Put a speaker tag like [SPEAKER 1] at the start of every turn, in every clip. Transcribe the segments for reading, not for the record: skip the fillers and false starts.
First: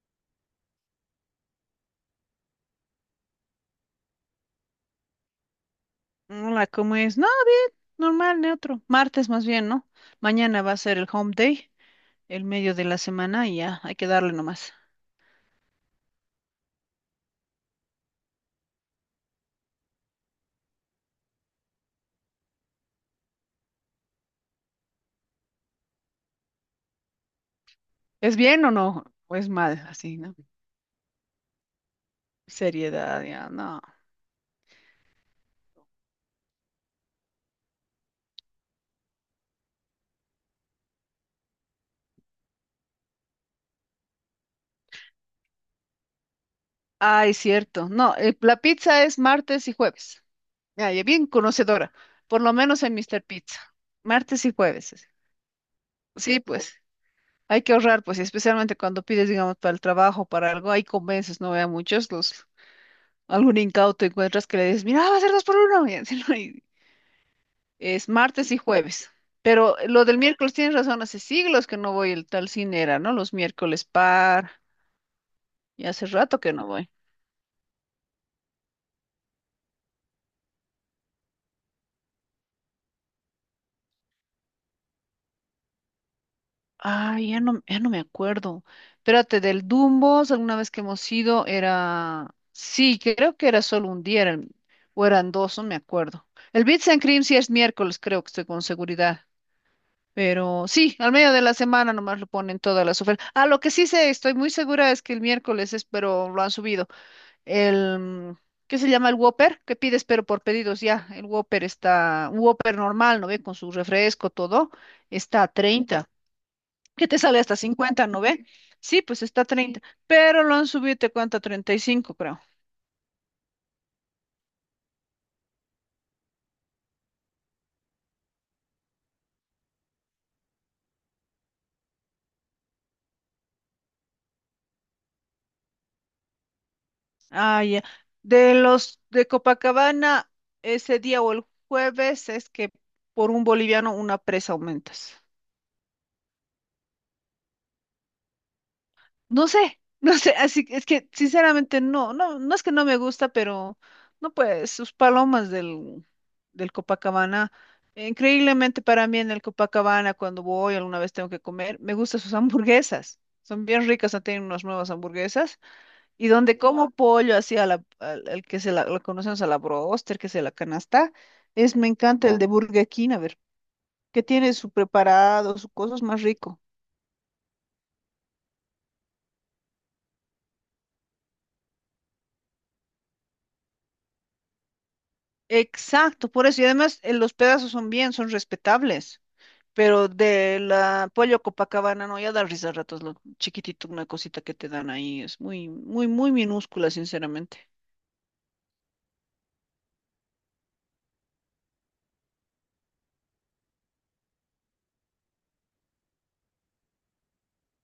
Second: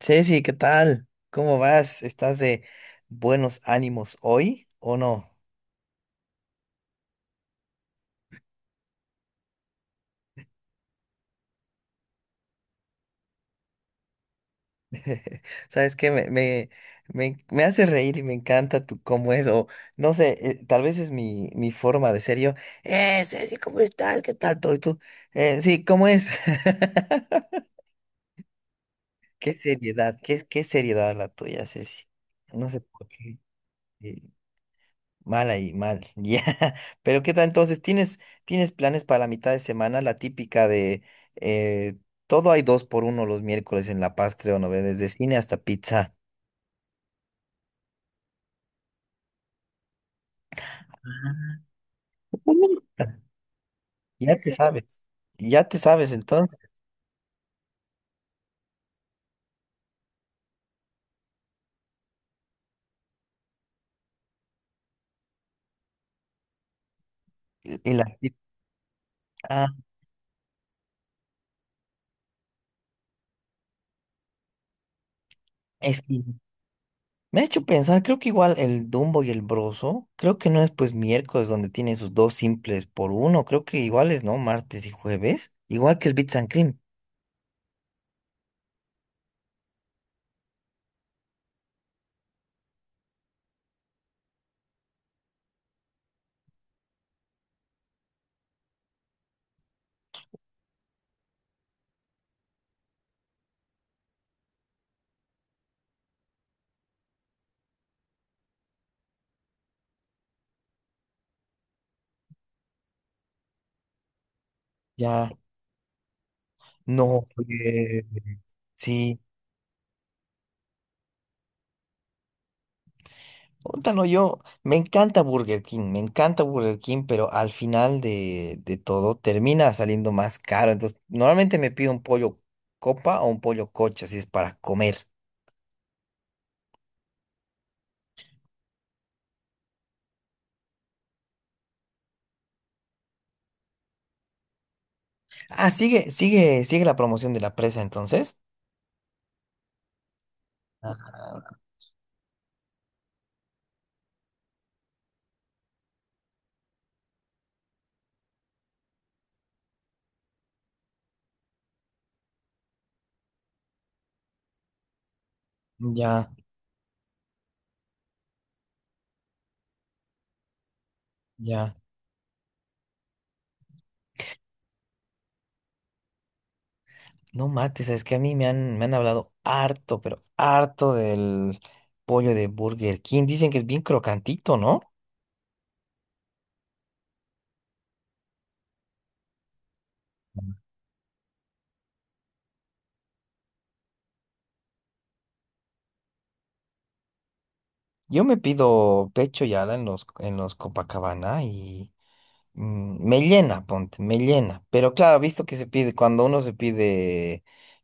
[SPEAKER 1] Ceci, ¿qué tal? ¿Cómo vas? ¿Estás de buenos ánimos hoy o no?
[SPEAKER 2] Hola, ¿cómo es? No, normal, neutro. Martes más bien, ¿no? Mañana va a ser el home day, el medio de la semana y ya, hay que darle nomás.
[SPEAKER 1] ¿Sabes que me hace reír y me encanta tu cómo es, o no sé, tal vez es mi forma de ser yo. Ceci, ¿cómo estás? ¿Qué tal todo? ¿Y tú? Sí, ¿cómo es?
[SPEAKER 2] ¿Es bien o no? ¿O es
[SPEAKER 1] Qué
[SPEAKER 2] mal? Así,
[SPEAKER 1] seriedad,
[SPEAKER 2] ¿no?
[SPEAKER 1] qué seriedad la tuya, Ceci. No sé por
[SPEAKER 2] Seriedad,
[SPEAKER 1] qué.
[SPEAKER 2] ya, no.
[SPEAKER 1] eh, Mal ahí, mal. Ya. Pero ¿qué tal entonces? ¿Tienes planes para la mitad de semana? La típica de eh, todo hay dos por uno los miércoles en La Paz, creo, ¿no ve? Desde cine hasta pizza.
[SPEAKER 2] Ay, cierto. No, la pizza es martes y jueves. Ya, ya bien conocedora, por lo menos en
[SPEAKER 1] Ah,
[SPEAKER 2] Mr. Pizza.
[SPEAKER 1] ya
[SPEAKER 2] Martes
[SPEAKER 1] te
[SPEAKER 2] y jueves.
[SPEAKER 1] sabes.
[SPEAKER 2] Es.
[SPEAKER 1] Ya te sabes,
[SPEAKER 2] Sí,
[SPEAKER 1] entonces.
[SPEAKER 2] pues, hay que ahorrar, pues, y especialmente cuando pides, digamos, para el trabajo, para algo, ahí convences, no vea muchos los... Algún incauto encuentras que le dices, mira, va a ser dos por uno. Y así, ¿no? Y
[SPEAKER 1] Y la
[SPEAKER 2] es martes y jueves.
[SPEAKER 1] ah,
[SPEAKER 2] Pero lo del miércoles tienes razón, hace siglos que no voy el tal cine era, ¿no? Los miércoles par. Y
[SPEAKER 1] es
[SPEAKER 2] hace
[SPEAKER 1] que
[SPEAKER 2] rato que no voy.
[SPEAKER 1] me ha hecho pensar, creo que igual el Dumbo y el Broso, creo que no es pues miércoles donde tienen sus dos simples por uno, creo que iguales, ¿no? Martes y jueves, igual que el Bits and Cream.
[SPEAKER 2] Ay, ya no, ya no me acuerdo. Espérate, del Dumbos, alguna vez que hemos ido, era. Sí, creo que era solo un día, o eran dos, no me acuerdo. El Bits and Cream sí es miércoles, creo que estoy con seguridad. Pero sí, al medio de la semana nomás lo ponen todas las ofertas. Ah, lo que sí sé, estoy muy segura es que el miércoles es, pero lo han subido. El, ¿qué se llama? El Whopper, que pides pero por pedidos ya. El Whopper está, un Whopper normal, ¿no ve? Con su refresco, todo,
[SPEAKER 1] Ya.
[SPEAKER 2] está a 30. ¿Qué te
[SPEAKER 1] No,
[SPEAKER 2] sale hasta
[SPEAKER 1] eh,
[SPEAKER 2] 50 no ve? Sí,
[SPEAKER 1] sí,
[SPEAKER 2] pues está a 30, pero lo han subido, te cuenta 35 creo.
[SPEAKER 1] ótalo yo. Me encanta Burger King, me encanta Burger King, pero al final de todo termina saliendo más caro. Entonces, normalmente me pido un pollo copa o un pollo coche, si es para comer.
[SPEAKER 2] Ah, ya. De los de Copacabana, ese día o el jueves es que por un boliviano una presa aumentas.
[SPEAKER 1] Ah, sigue, sigue, sigue la promoción de la presa entonces.
[SPEAKER 2] No sé, no sé, así que es que
[SPEAKER 1] Ah,
[SPEAKER 2] sinceramente no es que no me gusta, pero no pues, sus palomas del Copacabana, increíblemente para mí en el Copacabana cuando voy alguna vez tengo que comer, me gustan sus hamburguesas, son bien ricas, han tenido unas nuevas hamburguesas, y
[SPEAKER 1] ya,
[SPEAKER 2] donde como pollo así al que se la, lo conocemos a la broster, que se la canasta, es,
[SPEAKER 1] ya.
[SPEAKER 2] me encanta el de Burger King, a ver, que tiene su preparado, su cosas más rico.
[SPEAKER 1] No mates, es que a mí me han hablado harto, pero harto del pollo de Burger King. Dicen que es bien crocantito, ¿no?
[SPEAKER 2] Exacto, por eso. Y además los pedazos son bien, son respetables. Pero de la Pollo Copacabana, no, ya da risa a ratos lo chiquitito, una cosita que te dan ahí. Es muy, muy, muy minúscula, sinceramente.
[SPEAKER 1] Yo me pido pecho y ala en en los Copacabana y me llena, ponte, me llena. Pero claro, visto que se pide, cuando uno se pide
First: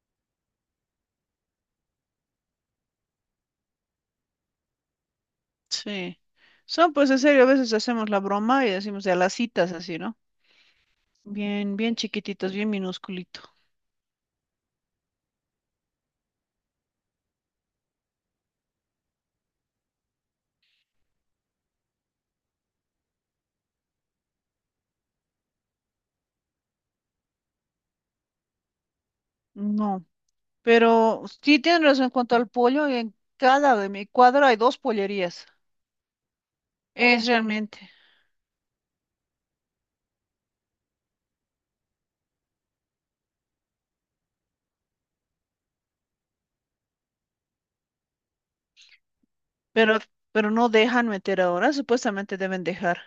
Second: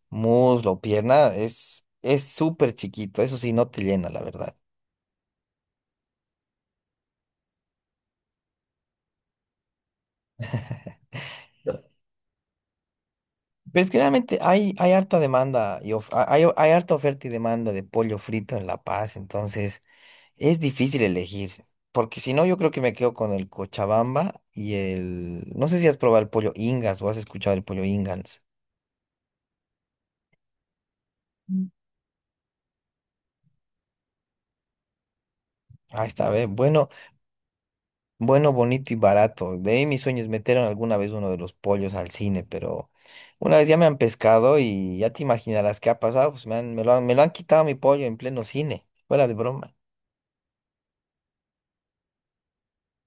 [SPEAKER 1] muslo o pierna, es súper chiquito, eso sí, no te llena, la verdad.
[SPEAKER 2] Sí. Son, pues, en serio, a veces hacemos la broma y decimos de a las citas así, ¿no? Bien, bien chiquititos, bien minúsculito.
[SPEAKER 1] Pero es que realmente hay harta demanda y hay, hay harta oferta y demanda de pollo frito en La Paz, entonces es difícil elegir, porque si no yo creo que me quedo con el Cochabamba y el... No sé si has probado el pollo Ingas o has escuchado el pollo Ingas.
[SPEAKER 2] No, pero sí tienen razón en cuanto al pollo. En cada de mi cuadro hay dos pollerías.
[SPEAKER 1] Ah, está bien. Bueno,
[SPEAKER 2] Es realmente.
[SPEAKER 1] bueno, bonito y barato. De ahí mis sueños metieron alguna vez uno de los pollos al cine, pero una vez ya me han pescado y ya te imaginarás qué ha pasado. Pues me lo han quitado mi pollo en pleno cine. Fuera de broma.
[SPEAKER 2] Pero, pero no dejan meter ahora, supuestamente deben dejar.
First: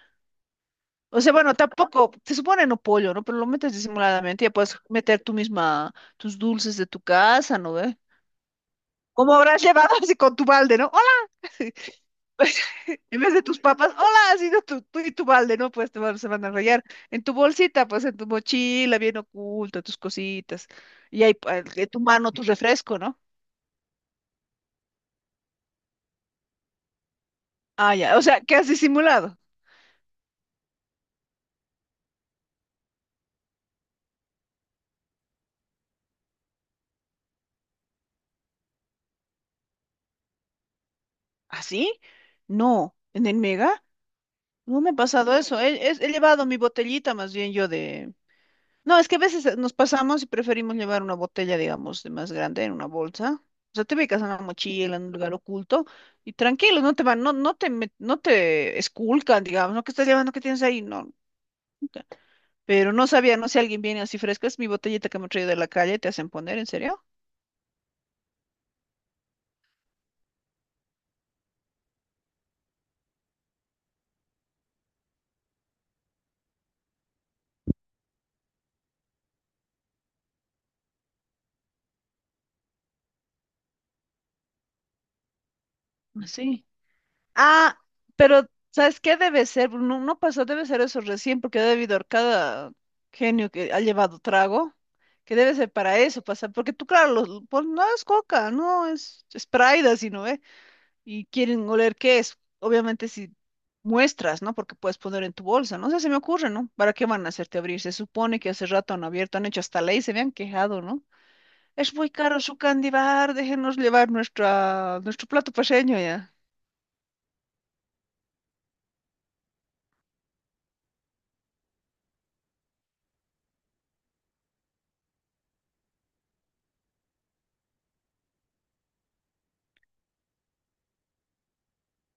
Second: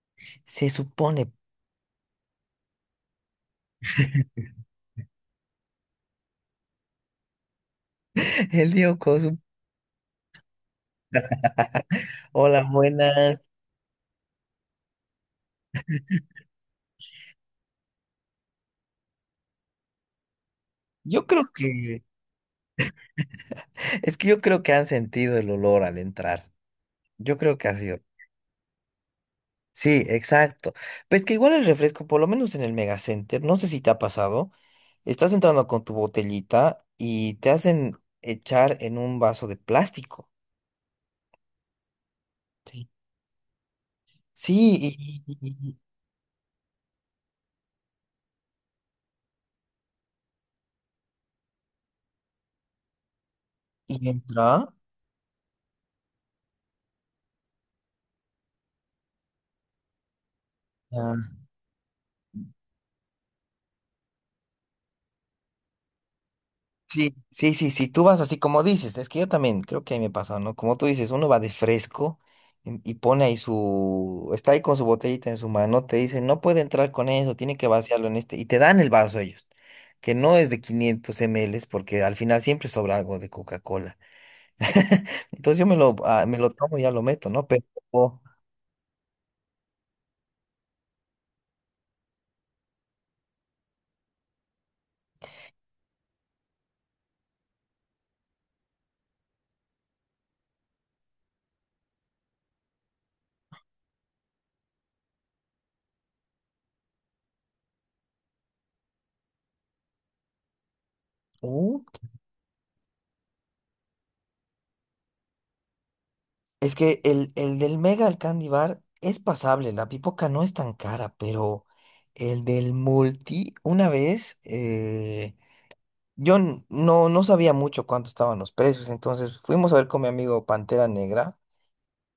[SPEAKER 1] Se
[SPEAKER 2] O
[SPEAKER 1] supone.
[SPEAKER 2] sea, bueno, tampoco, se supone no pollo, ¿no? Pero lo metes disimuladamente, ya puedes meter tú misma tus dulces de tu casa, ¿no ve?
[SPEAKER 1] El Diego
[SPEAKER 2] ¿Cómo
[SPEAKER 1] Cosu.
[SPEAKER 2] habrás llevado así con tu balde, ¿no? ¡Hola! Pues,
[SPEAKER 1] Hola,
[SPEAKER 2] en vez
[SPEAKER 1] buenas.
[SPEAKER 2] de tus papas, hola, ha sido tú y tu balde, ¿no? Pues te van, se van a rayar. En tu bolsita, pues en tu mochila, bien oculta, tus cositas. Y
[SPEAKER 1] Yo
[SPEAKER 2] ahí
[SPEAKER 1] creo
[SPEAKER 2] pa- de tu
[SPEAKER 1] que,
[SPEAKER 2] mano tu refresco, ¿no?
[SPEAKER 1] es que yo creo que han sentido el olor al entrar. Yo creo que ha
[SPEAKER 2] Ah,
[SPEAKER 1] sido.
[SPEAKER 2] ya. O sea, ¿qué has disimulado?
[SPEAKER 1] Sí, exacto. Pues que igual el refresco, por lo menos en el Megacenter, no sé si te ha pasado, estás entrando con tu botellita y te hacen echar en un vaso de plástico.
[SPEAKER 2] ¿Así?
[SPEAKER 1] Sí.
[SPEAKER 2] No. ¿En el mega? No me ha
[SPEAKER 1] Sí,
[SPEAKER 2] pasado eso. He llevado mi botellita más bien yo de, no, es que a veces nos pasamos y preferimos llevar una botella, digamos, de más grande en una bolsa. O sea, te
[SPEAKER 1] y
[SPEAKER 2] ubicas en una
[SPEAKER 1] entra.
[SPEAKER 2] mochila, en un lugar oculto y tranquilo, no te, met- no te esculcan, digamos, ¿no? ¿Qué estás llevando? ¿Qué tienes ahí? No,
[SPEAKER 1] Ah,
[SPEAKER 2] nunca. Pero no sabía, no sé, alguien viene así fresco, es mi botellita que me he traído de la calle, te hacen poner, ¿en serio?
[SPEAKER 1] sí, sí, sí, sí, tú vas así como dices, es que yo también creo que ahí me pasa, ¿no? Como tú dices, uno va de fresco y pone ahí su, está ahí con su botellita en su mano, te dicen, no puede entrar con eso, tiene que vaciarlo en este, y te dan el vaso ellos, que no es de 500 ml, porque al final siempre sobra algo de Coca-Cola. Entonces yo me lo, ah,
[SPEAKER 2] Ah,
[SPEAKER 1] me lo
[SPEAKER 2] sí.
[SPEAKER 1] tomo y ya lo meto, ¿no? Pero,
[SPEAKER 2] Ah, pero ¿sabes qué debe ser? No, no pasó, debe ser eso recién, porque debe haber cada genio que ha llevado trago, que debe ser para eso pasar, porque tú, claro, los- pues, no es coca, no es Sprite, sino, ¿eh? Y quieren oler qué es, obviamente si muestras, ¿no? Porque puedes poner en tu bolsa, no sé, se me ocurre, ¿no? ¿Para qué van a hacerte abrir? Se supone que hace rato han abierto, han hecho hasta ley, se me han quejado, ¿no?
[SPEAKER 1] oh,
[SPEAKER 2] Es muy caro su candy bar, déjenos llevar nuestra, nuestro plato paseño ya.
[SPEAKER 1] es que el del Mega, el Candy Bar, es pasable. La pipoca no es tan cara, pero el del Multi, una vez, yo no, no sabía mucho cuánto estaban los precios. Entonces fuimos a ver con mi amigo Pantera Negra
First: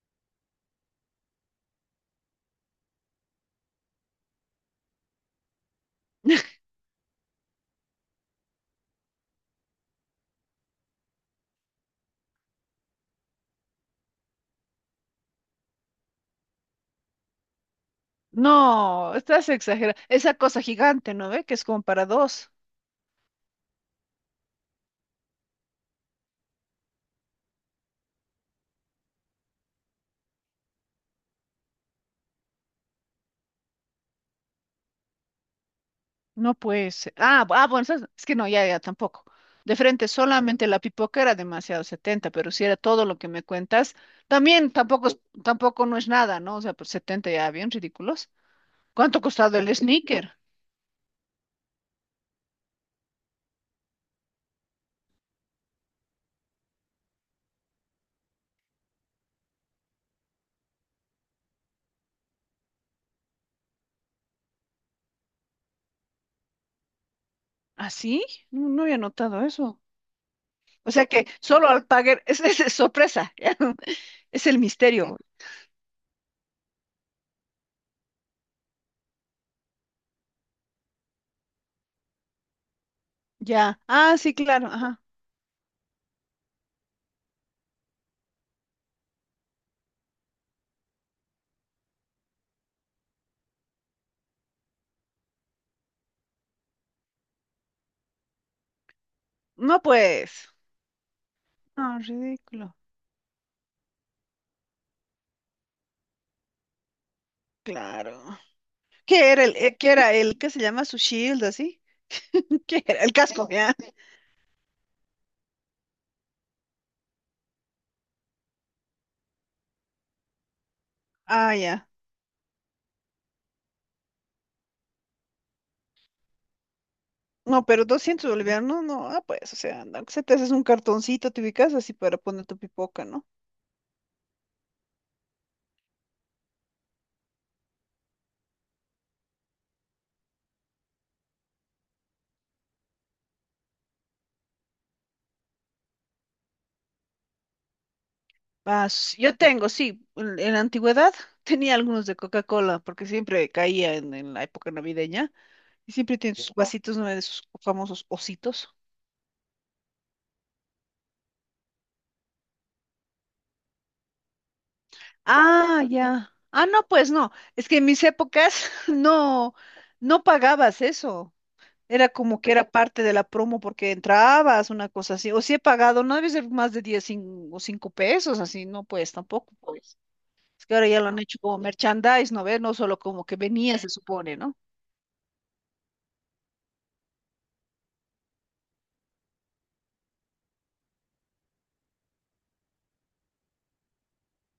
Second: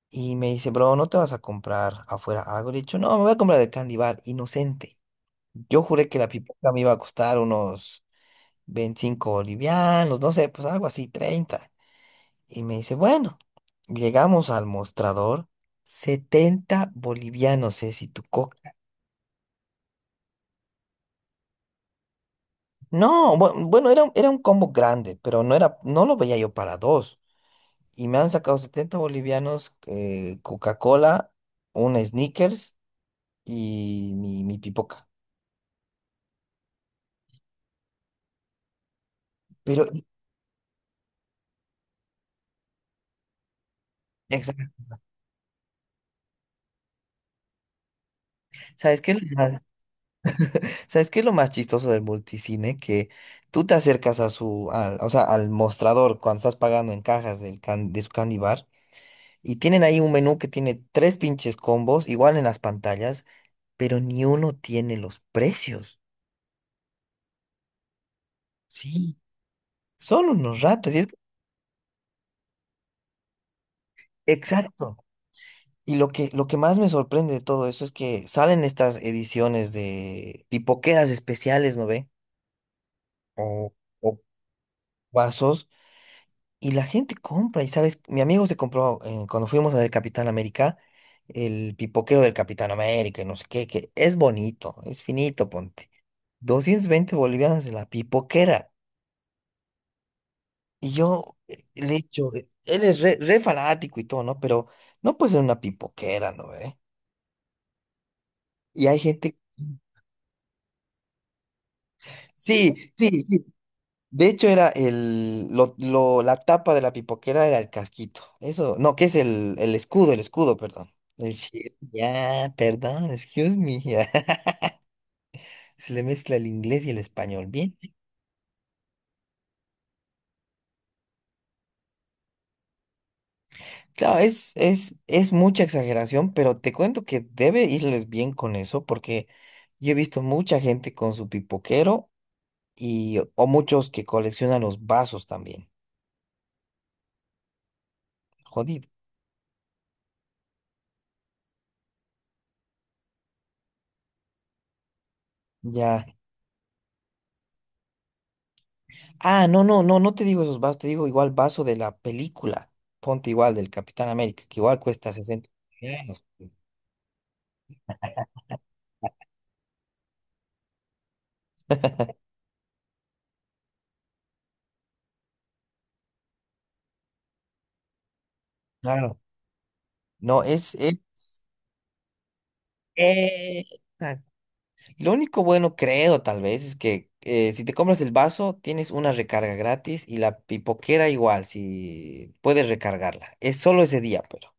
[SPEAKER 1] y me dice, bro, ¿no te vas a comprar afuera algo? Le he dicho, no, me voy a comprar el Candy Bar, inocente. Yo juré que la pipoca me iba a costar unos 25 bolivianos, no sé, pues algo así, 30 y me dice, bueno, llegamos al mostrador, 70 bolivianos es y tu coca.
[SPEAKER 2] No, estás exagerando. Esa cosa gigante, ¿no ve? Que es como para dos.
[SPEAKER 1] No, bueno, era, era un combo grande, pero no era, no lo veía yo para dos. Y me han sacado 70 bolivianos, Coca-Cola, un Snickers y mi pipoca.
[SPEAKER 2] No puede ser. Ah, ah, bueno, ¿sabes? Es que no, ya, ya tampoco. De
[SPEAKER 1] Pero, y-
[SPEAKER 2] frente, solamente la pipoca era demasiado 70, pero si era todo lo que me cuentas, también
[SPEAKER 1] exacto.
[SPEAKER 2] tampoco es, tampoco no es nada, ¿no? O sea, pues 70 ya, bien ridículos.
[SPEAKER 1] ¿Sabes qué
[SPEAKER 2] ¿Cuánto
[SPEAKER 1] es
[SPEAKER 2] ha
[SPEAKER 1] lo
[SPEAKER 2] costado
[SPEAKER 1] más,
[SPEAKER 2] el sneaker?
[SPEAKER 1] ¿sabes qué es lo más chistoso del multicine? Que tú te acercas a su, al, o sea, al mostrador cuando estás pagando en cajas del de su candy bar. Y tienen ahí un menú que tiene tres pinches combos, igual en las pantallas, pero ni uno tiene los precios.
[SPEAKER 2] ¿Ah, sí? No, no había
[SPEAKER 1] Sí,
[SPEAKER 2] notado eso.
[SPEAKER 1] son unos
[SPEAKER 2] O
[SPEAKER 1] ratas. Y
[SPEAKER 2] sea
[SPEAKER 1] es...
[SPEAKER 2] que solo al pagar, es sorpresa, ya. No, es el
[SPEAKER 1] Exacto.
[SPEAKER 2] misterio.
[SPEAKER 1] Y lo que más me sorprende de todo eso es que salen estas ediciones de pipoqueras especiales, ¿no ve? O,
[SPEAKER 2] Ya. Ah,
[SPEAKER 1] o
[SPEAKER 2] sí, claro, ajá.
[SPEAKER 1] vasos, y la gente compra. Y sabes, mi amigo se compró, cuando fuimos a ver Capitán América, el pipoquero del Capitán América, y no sé qué, que es bonito, es finito, ponte. 220 bolivianos de la pipoquera.
[SPEAKER 2] No, pues.
[SPEAKER 1] Y yo le he
[SPEAKER 2] Ah,
[SPEAKER 1] dicho,
[SPEAKER 2] ridículo.
[SPEAKER 1] él es re fanático y todo, ¿no? Pero no puede ser una pipoquera, ¿no? ¿Eh?
[SPEAKER 2] Claro.
[SPEAKER 1] Y hay
[SPEAKER 2] ¿Qué
[SPEAKER 1] gente...
[SPEAKER 2] era qué era el que se llama su shield, así? ¿Qué
[SPEAKER 1] Sí,
[SPEAKER 2] era? El
[SPEAKER 1] sí, sí.
[SPEAKER 2] casco, ¿ya?
[SPEAKER 1] De hecho, era el, la tapa de la pipoquera era el casquito. Eso, no, que es el escudo, perdón. El
[SPEAKER 2] Ah, ya.
[SPEAKER 1] ya, perdón, excuse me. Ya. Se le mezcla el inglés y el español.
[SPEAKER 2] No,
[SPEAKER 1] Bien.
[SPEAKER 2] pero 200 bolivianos, no, no, ah, pues, o sea, no, que se te haces un cartoncito, te ubicas así para poner tu pipoca, ¿no?
[SPEAKER 1] Claro, es mucha exageración, pero te cuento que debe irles bien con eso, porque yo he visto mucha gente con su pipoquero y, o muchos que coleccionan los vasos también.
[SPEAKER 2] Ah,
[SPEAKER 1] Jodido.
[SPEAKER 2] s- yo tengo, sí, en la antigüedad tenía algunos de Coca-Cola, porque siempre caía en la época navideña, y
[SPEAKER 1] Ya.
[SPEAKER 2] siempre tienen sus ya vasitos, ¿no? De sus famosos ositos.
[SPEAKER 1] Ah, no, no, no, no te digo esos vasos, te digo igual vaso de la película. Ponte igual del Capitán América, que igual cuesta sesenta
[SPEAKER 2] Ah,
[SPEAKER 1] millones.
[SPEAKER 2] ya. Ah, no, pues no. Es que en mis épocas no, no pagabas eso. Era como que era parte de la promo porque entrabas, una cosa así. O si he pagado, no debe ser más de 10 o 5 pesos, así, no, pues
[SPEAKER 1] Claro.
[SPEAKER 2] tampoco. Pues.
[SPEAKER 1] No,
[SPEAKER 2] Es que ahora ya lo han hecho como merchandise, ¿no ves? No solo como que
[SPEAKER 1] es,
[SPEAKER 2] venía, se supone, ¿no?
[SPEAKER 1] lo único bueno, creo, tal vez, es que si te compras el vaso, tienes una recarga gratis y la pipoquera igual, si puedes recargarla. Es solo ese día, pero.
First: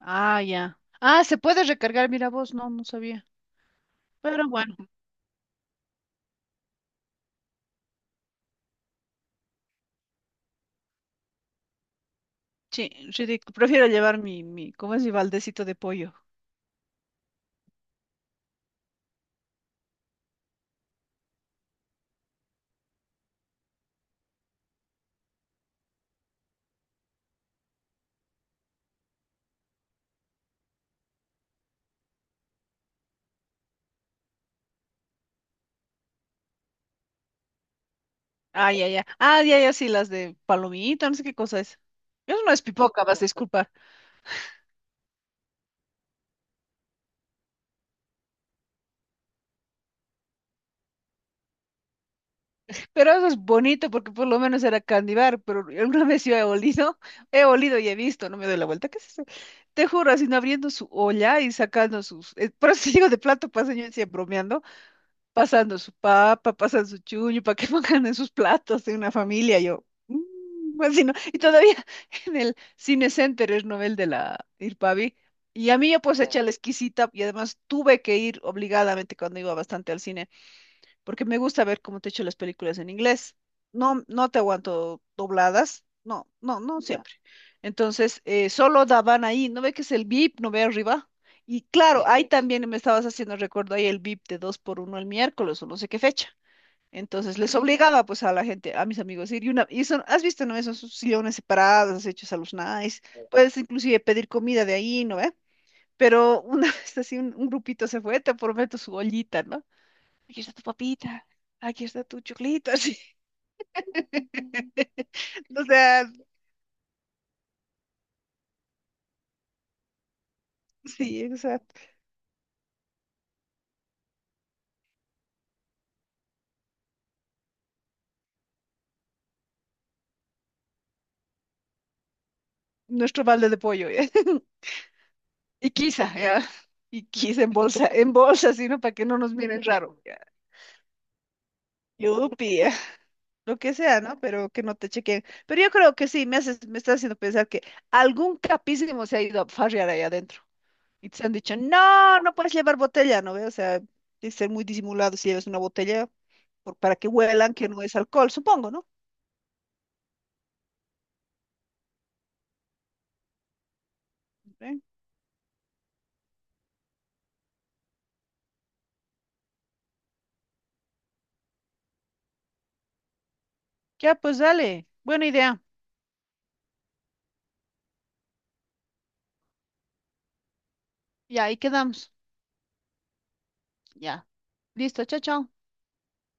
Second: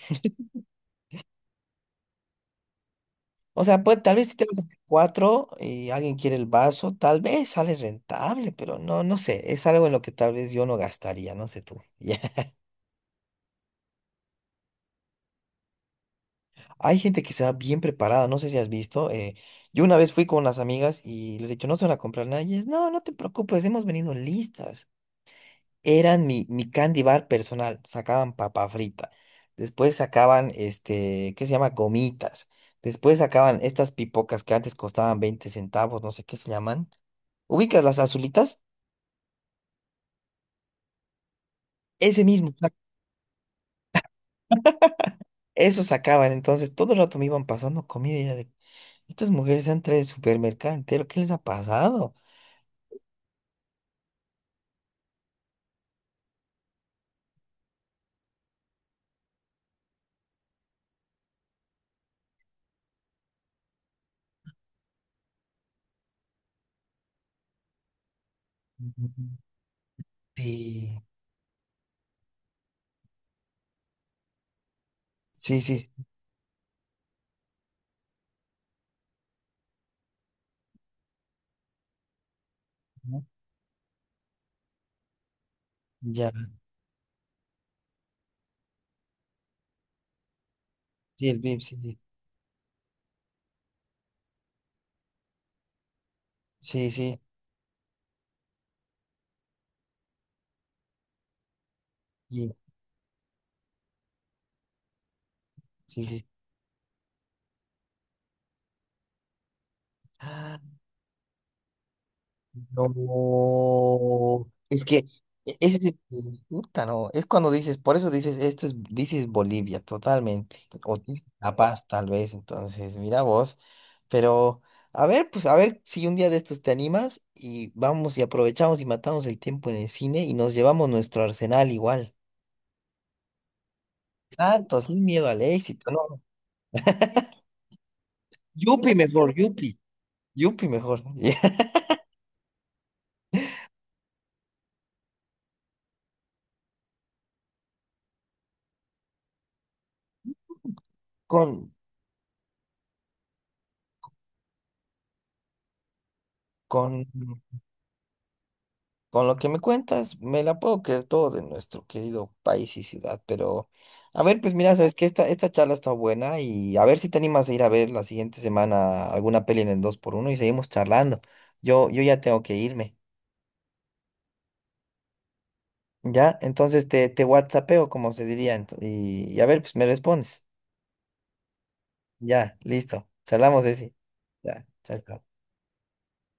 [SPEAKER 2] Ah, ya. Ah, se puede recargar, mira vos, no, no sabía.
[SPEAKER 1] O sea, pues tal vez si te
[SPEAKER 2] Pero
[SPEAKER 1] vas a
[SPEAKER 2] bueno.
[SPEAKER 1] cuatro y alguien quiere el vaso, tal vez sale rentable, pero no, no sé. Es algo en lo que tal vez yo no gastaría, no sé tú. Ya.
[SPEAKER 2] Sí, ridic- prefiero llevar ¿cómo es mi baldecito de pollo?
[SPEAKER 1] Hay gente que se va bien preparada, no sé si has visto. Yo una vez fui con unas amigas y les he dicho, no se van a comprar nada. Y ellas, no, no te preocupes, hemos venido listas. Eran mi candy bar personal. Sacaban papa frita. Después sacaban, este, ¿qué se llama? Gomitas. Después sacaban estas pipocas que antes costaban 20 centavos, no sé qué se llaman. ¿Ubicas las azulitas?
[SPEAKER 2] Ah, ya, ya. Ah, ya, ya, sí, las de palomita, no sé qué cosa es.
[SPEAKER 1] Ese
[SPEAKER 2] Eso
[SPEAKER 1] mismo,
[SPEAKER 2] no es pipoca, vas a disculpar.
[SPEAKER 1] eso sacaban. Entonces, todo el rato me iban pasando comida y era de, estas mujeres han traído el supermercado entero, ¿qué les ha pasado?
[SPEAKER 2] Pero eso es bonito porque por lo menos era candibar, pero alguna vez yo he olido y he visto, no me doy la vuelta, ¿qué es eso? Te juro, así no abriendo su olla y sacando sus, por eso digo de plato paseño, decía bromeando, pasando su papa, pasando su chuño, para que pongan en sus platos de una
[SPEAKER 1] Ujú.
[SPEAKER 2] familia, yo, "Mm",
[SPEAKER 1] Sí,
[SPEAKER 2] así no, y todavía en el Cine Center es novel de la Irpavi,
[SPEAKER 1] sí,
[SPEAKER 2] y
[SPEAKER 1] sí,
[SPEAKER 2] a mí yo
[SPEAKER 1] sí,
[SPEAKER 2] pues eché la exquisita, y además tuve que ir obligadamente cuando iba bastante al cine porque me gusta ver, como te he dicho, las películas en
[SPEAKER 1] Ujú.
[SPEAKER 2] inglés. No, no te aguanto dobladas, no,
[SPEAKER 1] Ya,
[SPEAKER 2] no, no ya. Siempre. Entonces, solo daban ahí, ¿no ve que es el VIP? ¿No ve arriba?
[SPEAKER 1] sí, el VIP,
[SPEAKER 2] Y
[SPEAKER 1] sí, sí,
[SPEAKER 2] claro, ahí también me estabas haciendo recuerdo ahí el VIP de 2 por uno el miércoles o no sé qué fecha.
[SPEAKER 1] sí, sí, sí,
[SPEAKER 2] Entonces les obligaba pues a la gente, a mis amigos, ir y una, y son, has visto, ¿no? Esos sillones separados, hechos a
[SPEAKER 1] y-
[SPEAKER 2] los nice, puedes inclusive pedir comida de ahí, ¿no ve?
[SPEAKER 1] sí.
[SPEAKER 2] Pero una vez así un grupito se fue, te prometo su ollita, ¿no? Aquí está tu
[SPEAKER 1] Sí.
[SPEAKER 2] papita, aquí está tu choclito, así.
[SPEAKER 1] No, es que
[SPEAKER 2] O
[SPEAKER 1] ese es
[SPEAKER 2] sea,
[SPEAKER 1] puta, no, es cuando dices, por eso dices, esto es, dices Bolivia, totalmente, o
[SPEAKER 2] sí,
[SPEAKER 1] dices La
[SPEAKER 2] exacto.
[SPEAKER 1] Paz, tal vez, entonces, mira vos, pero, a ver, pues, a ver si un día de estos te animas y vamos y aprovechamos y matamos el tiempo en el cine y nos llevamos nuestro arsenal igual.
[SPEAKER 2] Nuestro balde de pollo, ¿ya?
[SPEAKER 1] Exacto, sin miedo al
[SPEAKER 2] Y
[SPEAKER 1] éxito,
[SPEAKER 2] quizá,
[SPEAKER 1] no,
[SPEAKER 2] ¿ya? Y quizá en bolsa, en bolsa, sino para
[SPEAKER 1] Yupi
[SPEAKER 2] que no
[SPEAKER 1] mejor,
[SPEAKER 2] nos miren
[SPEAKER 1] Yupi,
[SPEAKER 2] raro, ¿ya?
[SPEAKER 1] Yupi mejor,
[SPEAKER 2] Yupi, ya. Lo que sea, ¿no? Pero que no te chequen. Pero yo creo que sí, me haces, me estás haciendo pensar que algún capísimo se ha ido a farrear ahí adentro. Y te han
[SPEAKER 1] con,
[SPEAKER 2] dicho, no, no puedes llevar botella, ¿no? Ve? O sea, de ser muy disimulado si llevas una botella por-
[SPEAKER 1] con
[SPEAKER 2] para que huelan que no es alcohol, supongo, ¿no?
[SPEAKER 1] con lo que me cuentas, me la puedo creer todo de nuestro querido país y ciudad, pero a ver, pues mira,
[SPEAKER 2] ¿Ve?
[SPEAKER 1] sabes que esta charla está buena y a ver si te animas a ir a ver la siguiente semana alguna peli en el 2x1 y seguimos charlando. Yo ya tengo que irme,
[SPEAKER 2] Ya, pues dale. Buena idea.
[SPEAKER 1] ¿ya? Entonces te WhatsAppeo, como se diría, y a ver, pues me respondes.
[SPEAKER 2] Y ahí quedamos.
[SPEAKER 1] Ya, listo. Charlamos, Ceci.
[SPEAKER 2] Ya.
[SPEAKER 1] Ya, chao,
[SPEAKER 2] Listo, chao,
[SPEAKER 1] chao.
[SPEAKER 2] chao.